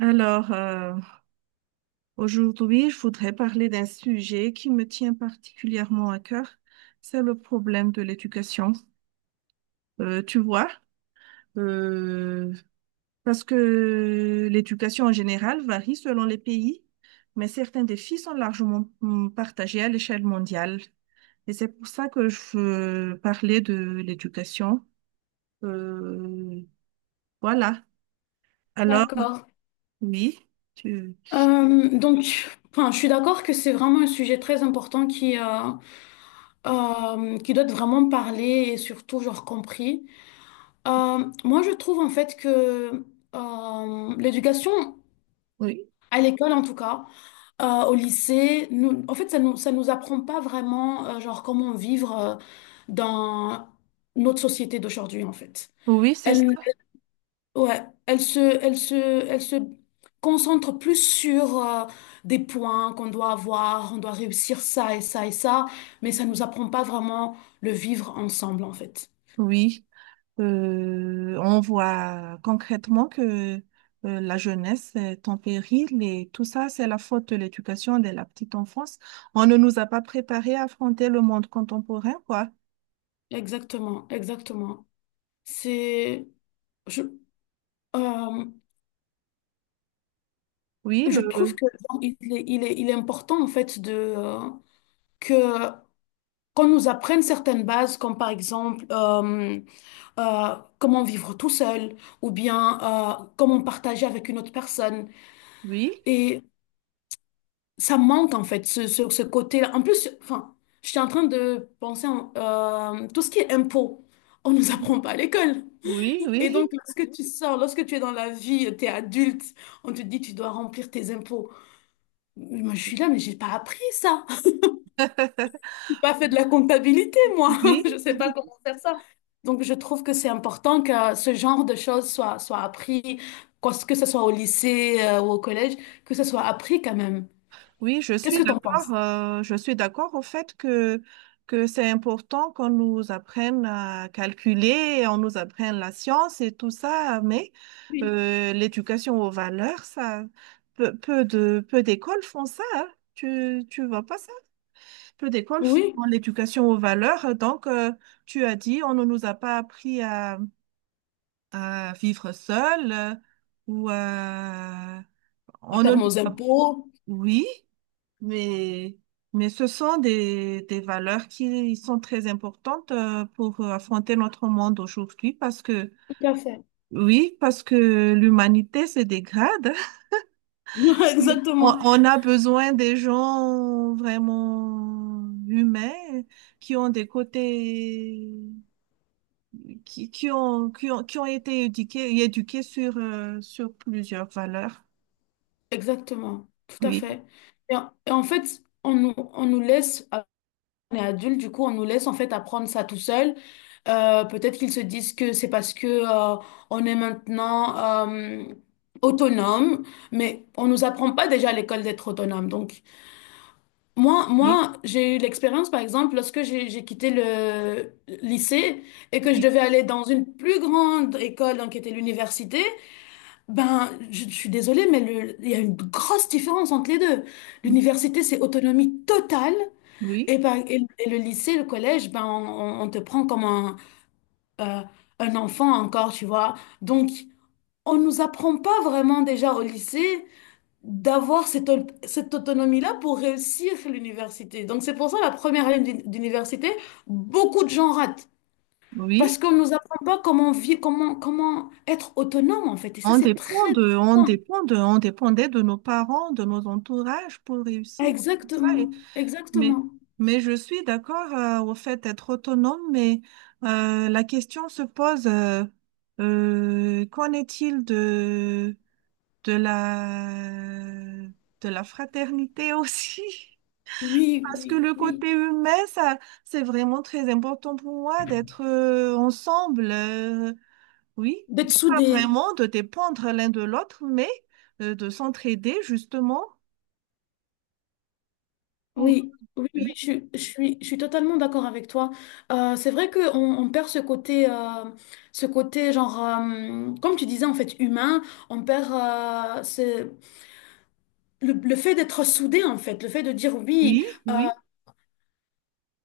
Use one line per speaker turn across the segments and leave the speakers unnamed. Alors, aujourd'hui, je voudrais parler d'un sujet qui me tient particulièrement à cœur, c'est le problème de l'éducation. Tu vois, euh, parce que l'éducation en général varie selon les pays, mais certains défis sont largement partagés à l'échelle mondiale. Et c'est pour ça que je veux parler de l'éducation. Euh, voilà. Alors,
D'accord.
oui, tu...
Euh, donc, je suis d'accord que c'est vraiment un sujet très important qui qui doit être vraiment parlé et surtout, compris. Moi, je trouve en fait que l'éducation,
Oui,
à l'école en tout cas, au lycée, nous, en fait, ça nous apprend pas vraiment, comment vivre dans notre société d'aujourd'hui, en fait.
oui, c'est ça.
Elle, Ouais, elle se concentre plus sur des points qu'on doit avoir, on doit réussir ça et ça et ça, mais ça ne nous apprend pas vraiment le vivre ensemble en fait.
Oui. On voit concrètement que la jeunesse est en péril et tout ça, c'est la faute de l'éducation dès la petite enfance. On ne nous a pas préparés à affronter le monde contemporain, quoi.
Exactement, exactement. C'est, je, euh,
Oui,
je
le,
trouve que il est important en fait de euh, que qu'on nous apprenne certaines bases, comme par exemple comment vivre tout seul, ou bien comment partager avec une autre personne.
oui,
Et ça manque en fait sur ce côté-là. En plus, enfin, j'étais en train de penser tout ce qui est impôts, on nous apprend pas à l'école.
oui, oui,
Et donc, lorsque tu es dans la vie, tu es adulte, on te dit tu dois remplir tes impôts. Moi, je suis là, mais j'ai pas appris ça. J'ai pas fait de la comptabilité, moi.
oui.
Je sais pas comment faire ça. Donc, je trouve que c'est important que ce genre de choses soit appris, que ce soit au lycée, ou au collège, que ce soit appris quand même.
Oui, je
Qu'est-ce
suis
que tu en penses?
d'accord. Je suis d'accord au fait que c'est important qu'on nous apprenne à calculer, on nous apprenne la science et tout ça, mais
Oui.
l'éducation aux valeurs, ça, peu d'écoles font ça. Hein. Tu vois pas ça? Peu d'écoles
Oui.
font l'éducation aux valeurs. Donc, tu as dit, on ne nous a pas appris à vivre seul ou à-
À
on ne
faire
nous
nos
a...
impôts.
Oui. Mais, mais ce sont des valeurs qui sont très importantes pour affronter notre monde aujourd'hui parce que,
Tout à fait.
oui, parce que l'humanité se dégrade. Oui.
Exactement,
On a besoin des gens vraiment humains qui ont des côtés, qui, qui ont été éduqués, éduqués sur, sur plusieurs valeurs.
exactement, tout à
Oui,
fait. Et en fait, on nous laisse, ah, on est adulte, du coup, on nous laisse en fait apprendre ça tout seul. Peut-être qu'ils se disent que c'est parce que on est maintenant autonome, mais on nous apprend pas déjà à l'école d'être autonome. Donc,
oui,
moi, j'ai eu l'expérience, par exemple, lorsque j'ai quitté le lycée et que je
oui,
devais aller dans une plus grande école, donc qui était l'université. Ben, je suis désolée, mais il y a une grosse différence entre les deux. L'université, c'est autonomie totale,
oui,
et le lycée, le collège, ben, on te prend comme euh, un enfant encore, tu vois. Donc, on nous apprend pas vraiment déjà au lycée d'avoir cette autonomie-là pour réussir l'université. Donc, c'est pour ça la première année d'université, beaucoup de gens ratent. Parce
oui.
qu'on nous apprend pas comment être autonome, en fait. Et ça, c'est très important.
On dépendait de nos parents, de nos entourages pour réussir, tout ça. Et-
Exactement,
mais,
exactement.
mais je suis d'accord au fait d'être autonome, mais la question se pose, qu'en est-il de la, de la fraternité aussi?
Oui,
Parce que
oui,
le
oui.
côté humain, ça, c'est vraiment très important pour moi d'être ensemble. Oui,
D'être
mais pas
soudé.
vraiment de dépendre l'un de l'autre, mais de s'entraider justement pour...
Oui, oui, oui,
Oui,
je suis totalement d'accord avec toi. C'est vrai qu'on on perd ce côté comme tu disais, en fait, humain. On perd le fait d'être soudé, en fait, le fait de dire oui,
oui,
euh,
oui,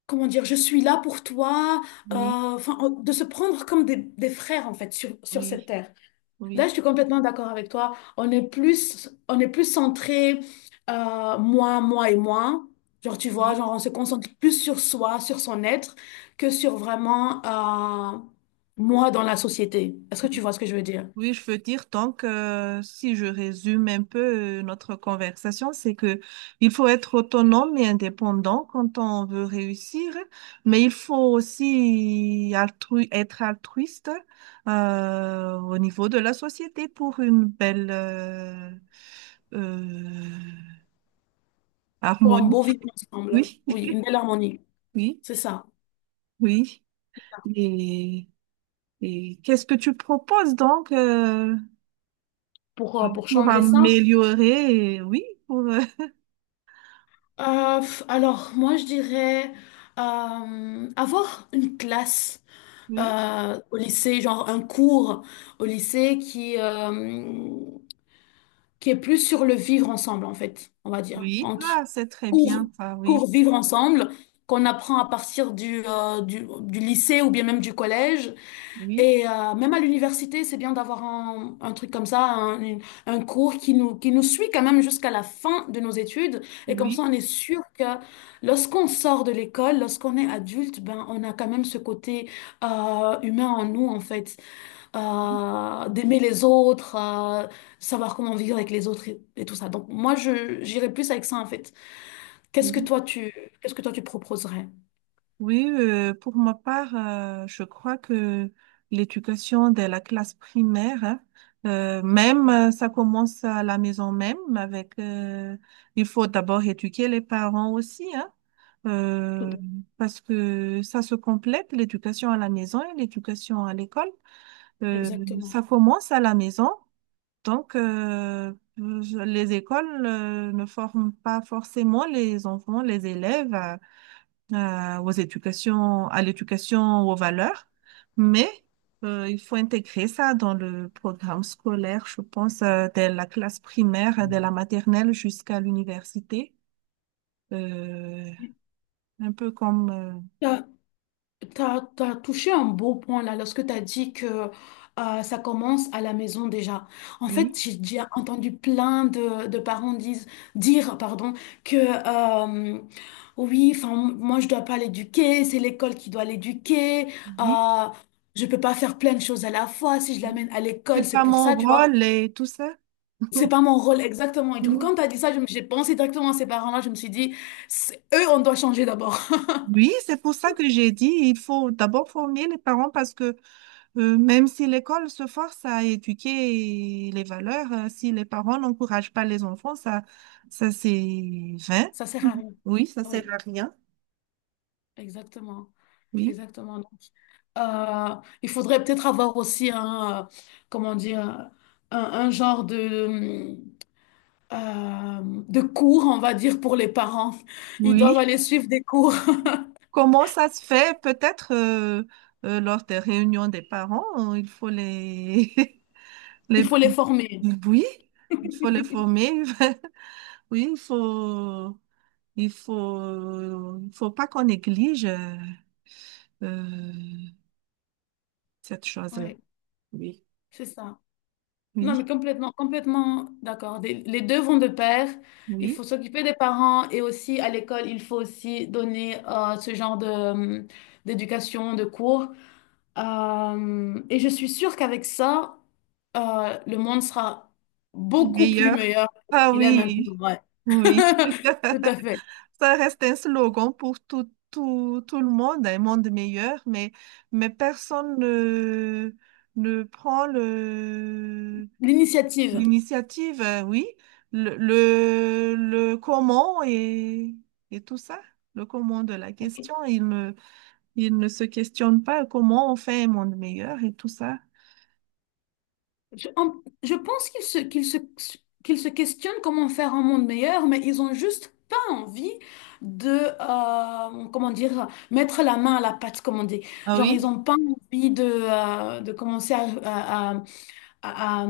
comment dire, je suis là pour toi,
oui,
de se prendre comme des frères, en fait, sur cette
oui,
terre. Là, je
oui,
suis complètement d'accord avec toi. On est plus centré, moi et moi. Genre, tu vois,
oui,
genre, on se concentre plus sur soi, sur son être, que sur vraiment, euh, moi dans la société. Est-ce que tu
oui.
vois ce que je veux dire?
Oui, je veux dire, donc, si je résume un peu notre conversation, c'est que il faut être autonome et indépendant quand on veut réussir, mais il faut aussi être altruiste au niveau de la société pour une belle... euh,
Pour un beau
Harmonique,
vivre ensemble.
oui,
Oui, une belle harmonie.
oui,
C'est ça.
oui. Et, et qu'est-ce que tu proposes donc
Pour
pour
changer ça.
améliorer? Oui, pour,
Alors, moi, je dirais avoir une classe
oui,
au lycée, genre un cours au lycée qui est plus sur le vivre ensemble, en fait, on va dire.
oui.
Donc,
Ah, c'est très
cours,
bien ça, oui,
cours vivre ensemble, qu'on apprend à partir du, du lycée ou bien même du collège.
oui,
Et même à l'université, c'est bien d'avoir un truc comme ça, un, une- un cours qui nous suit quand même jusqu'à la fin de nos études. Et comme ça,
oui,
on est sûr que lorsqu'on sort de l'école, lorsqu'on est adulte, ben, on a quand même ce côté humain en nous, en fait.
oui.
D'aimer les autres, savoir comment vivre avec les autres et tout ça. Donc moi, j'irais plus avec ça, en fait. Qu'est-ce que
Oui.
toi, tu, qu'est-ce que toi, tu proposerais?
Oui, pour ma part, je crois que l'éducation de la classe primaire, hein, même ça commence à la maison même avec, il faut d'abord éduquer les parents aussi, hein,
Tout
euh,
à fait,
parce que ça se complète, l'éducation à la maison et l'éducation à l'école. Euh,
exactement.
ça commence à la maison, donc je- les écoles ne forment pas forcément les enfants, les élèves aux éducations, à l'éducation, aux valeurs, mais il faut intégrer ça dans le programme scolaire, je pense, dès la classe primaire, dès la maternelle jusqu'à l'université. Euh, un peu comme,
T'as touché un beau point là lorsque t'as dit que ça commence à la maison déjà. En
oui,
fait, j'ai déjà entendu plein de, dire pardon, que euh, oui, enfin moi je dois pas l'éduquer, c'est l'école qui doit l'éduquer.
oui,
Euh, je peux pas faire plein de choses à la fois. Si je l'amène à
c'est
l'école, c'est
pas
pour
mon
ça, tu vois.
rôle et tout ça.
C'est pas mon rôle exactement. Et du coup, quand t'as dit ça, j'ai pensé directement à ces parents-là. Je me suis dit, eux, on doit changer d'abord.
Oui, c'est pour ça que j'ai dit, il faut d'abord former les parents parce que même si l'école se force à éduquer les valeurs, si les parents n'encouragent pas les enfants, ça c'est vain.
Ça sert à rien.
Oui, ça sert
Oui,
à rien.
exactement.
Oui,
Exactement. Donc, euh, il faudrait peut-être avoir aussi un, comment dire, un genre euh, de cours, on va dire, pour les parents. Ils doivent
oui.
aller suivre des cours.
Comment ça se fait? Peut-être lors des réunions des parents, il faut les,
Il
les...
faut les former.
Oui, il faut les former. Oui, il faut pas qu'on néglige euh, cette chose-là.
Oui,
Oui,
c'est ça. Non, mais
oui.
complètement, complètement d'accord. Les deux vont de pair. Il
Oui,
faut s'occuper des parents et aussi à l'école, il faut aussi donner ce genre de, d'éducation, de cours. Et je suis sûre qu'avec ça, le monde sera beaucoup plus
meilleur.
meilleur
Ah
qu'il est maintenant.
oui,
Ouais.
oui.
Tout à fait.
Ça reste un slogan pour tout le monde, un monde meilleur, mais personne ne, ne prend le,
L'initiative.
l'initiative, oui, le comment et tout ça, le comment de la question. Il ne se questionne pas comment on fait un monde meilleur et tout ça.
Je, en- je pense qu'ils se questionnent comment faire un monde meilleur, mais ils ont juste pas envie de, comment dire, mettre la main à la pâte, comme on dit.
Ah
Genre, ils
oui,
ont pas envie de commencer à, à-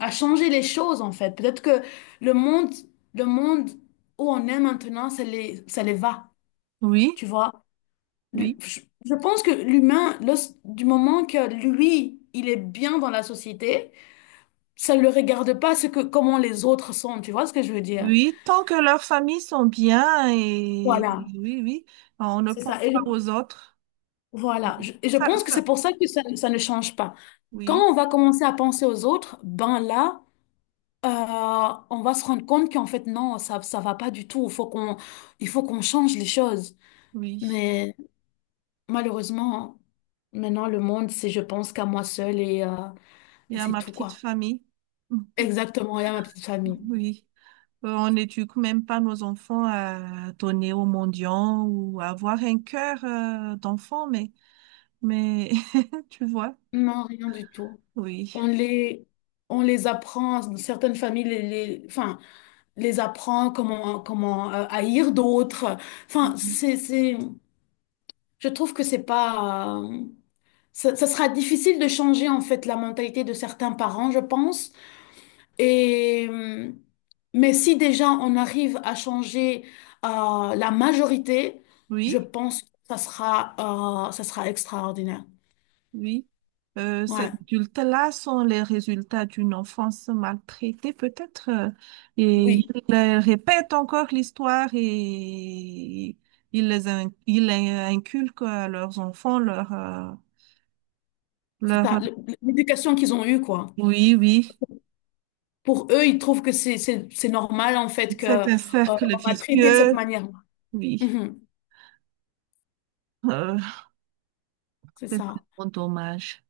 à changer les choses en fait. Peut-être que le monde, le monde où on est maintenant, ça les va,
oui,
tu vois.
oui.
Je pense que l'humain, du moment que lui, il est bien dans la société, ça ne le regarde pas comment les autres sont, tu vois ce que je veux dire?
Oui, tant que leurs familles sont bien et
Voilà,
oui, oui, on ne
c'est
pense
ça. Et je,
pas aux autres.
voilà, Je- et je
Ça-
pense que c'est
ça-
pour ça que ça ne change pas. Quand
Oui,
on va commencer à penser aux autres, ben là, euh, on va se rendre compte qu'en fait, non, ça va pas du tout. Il faut qu'on change les choses.
oui.
Mais malheureusement, maintenant, le monde, c'est je pense qu'à moi seule
Il
et
y a
c'est
ma
tout,
petite
quoi.
famille.
Exactement, et à ma petite
Mhm.
famille.
Oui. On n'éduque même pas nos enfants à donner aux mendiants ou à avoir un cœur d'enfant, mais tu vois,
Non, rien du tout.
oui.
On les, on les apprend, certaines familles les apprend comment haïr d'autres. Enfin,
Oui.
je trouve que c'est pas. Ça, ça sera difficile de changer en fait la mentalité de certains parents, je pense. Et, euh, mais si déjà on arrive à changer la majorité, je
Oui.
pense que ça sera extraordinaire.
Oui. Ces
Ouais,
adultes-là sont les résultats d'une enfance maltraitée, peut-être, et
oui,
ils répètent encore l'histoire et ils les inculquent à leurs enfants leur,
c'est ça.
leur...
L'éducation qu'ils ont eue, quoi.
Oui, oui.
Pour eux, ils trouvent c'est normal en fait que
C'est un cercle
on a traité de cette
vicieux.
manière.
Oui.
Mhm,
Euh,
c'est
c'est
ça.
vraiment dommage.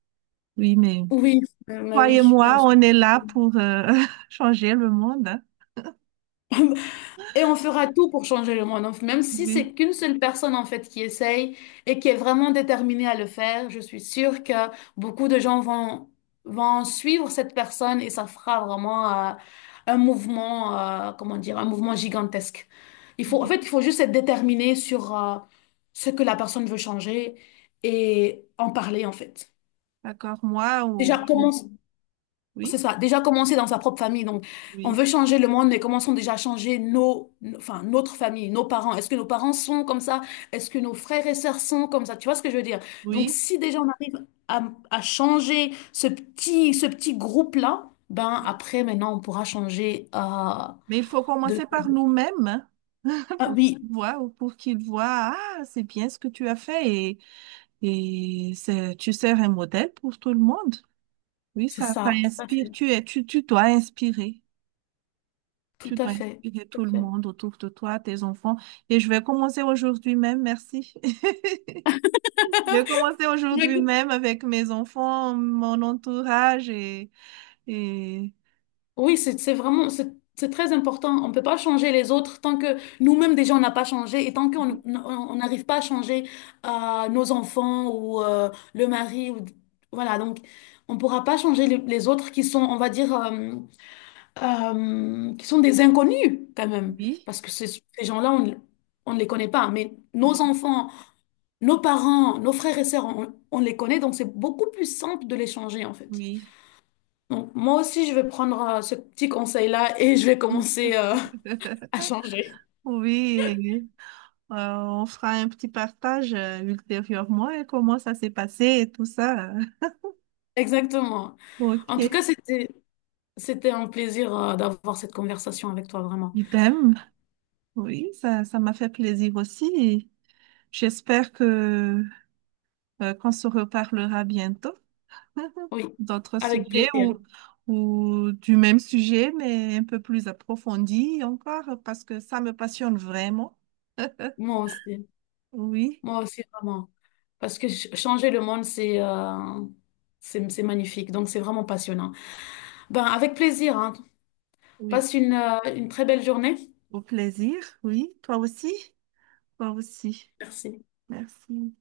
Oui, mais
Oui, mais
toi et
oui, bien
moi,
sûr.
on est là pour changer le monde. Hein.
Et on fera tout pour changer le monde. Même si
Oui,
c'est qu'une seule personne, en fait, qui essaye et qui est vraiment déterminée à le faire, je suis sûre que beaucoup de gens vont suivre cette personne et ça fera vraiment un mouvement, comment dire, un mouvement gigantesque.
oui.
Il faut juste être déterminé sur ce que la personne veut changer et en parler, en fait.
D'accord, moi, ou...
Déjà, commence c'est
oui,
ça, déjà commencer dans sa propre famille. Donc, on
oui.
veut changer le monde, mais commençons déjà à changer notre famille, nos parents. Est-ce que nos parents sont comme ça? Est-ce que nos frères et sœurs sont comme ça? Tu vois ce que je veux dire? Donc,
Oui,
si déjà on arrive à changer ce petit groupe-là, ben
oui.
après, maintenant, on pourra changer
Mais il faut
de...
commencer par nous-mêmes, hein,
Ah
pour
oui,
qu'ils voient ou pour qu'ils voient, ah, c'est bien ce que tu as fait et c'est, tu sers un modèle pour tout le monde. Oui,
c'est
ça
ça, tout à
inspire,
fait,
tu es, tu dois inspirer.
tout
Tu
à
dois
fait,
inspirer tout le
tout à
monde autour de toi, tes enfants. Et je vais commencer aujourd'hui même, merci. Je vais commencer
fait.
aujourd'hui même avec mes enfants, mon entourage et...
Oui, c'est vraiment, c'est très important. On ne peut pas changer les autres tant que nous-mêmes déjà on n'a pas changé et tant qu'on on n'arrive pas à changer nos enfants ou le mari. Ou, voilà, donc on ne pourra pas changer les autres qui sont, on va dire, qui sont des inconnus quand même.
Oui,
Parce que ces, ces gens-là, on ne les connaît pas. Mais nos
oui,
enfants, nos parents, nos frères et sœurs, on les connaît, donc c'est beaucoup plus simple de les changer en fait.
oui.
Donc, moi aussi, je vais prendre ce petit conseil-là et je vais commencer à changer.
Oui, on fera un petit partage ultérieurement et comment ça s'est passé et tout ça.
Exactement.
Ok.
En tout cas, c'était un plaisir d'avoir cette conversation avec toi, vraiment.
Idem. Oui, ça m'a fait plaisir aussi. Et j'espère que qu'on se reparlera bientôt
Oui,
d'autres
avec
sujets
plaisir.
ou du même sujet, mais un peu plus approfondi encore, parce que ça me passionne vraiment.
Moi aussi.
Oui,
Moi aussi, vraiment. Parce que changer le monde, c'est magnifique. Donc, c'est vraiment passionnant. Ben, avec plaisir, hein.
oui.
Passe une très belle journée.
Au plaisir, oui. Toi aussi, toi aussi.
Merci.
Merci.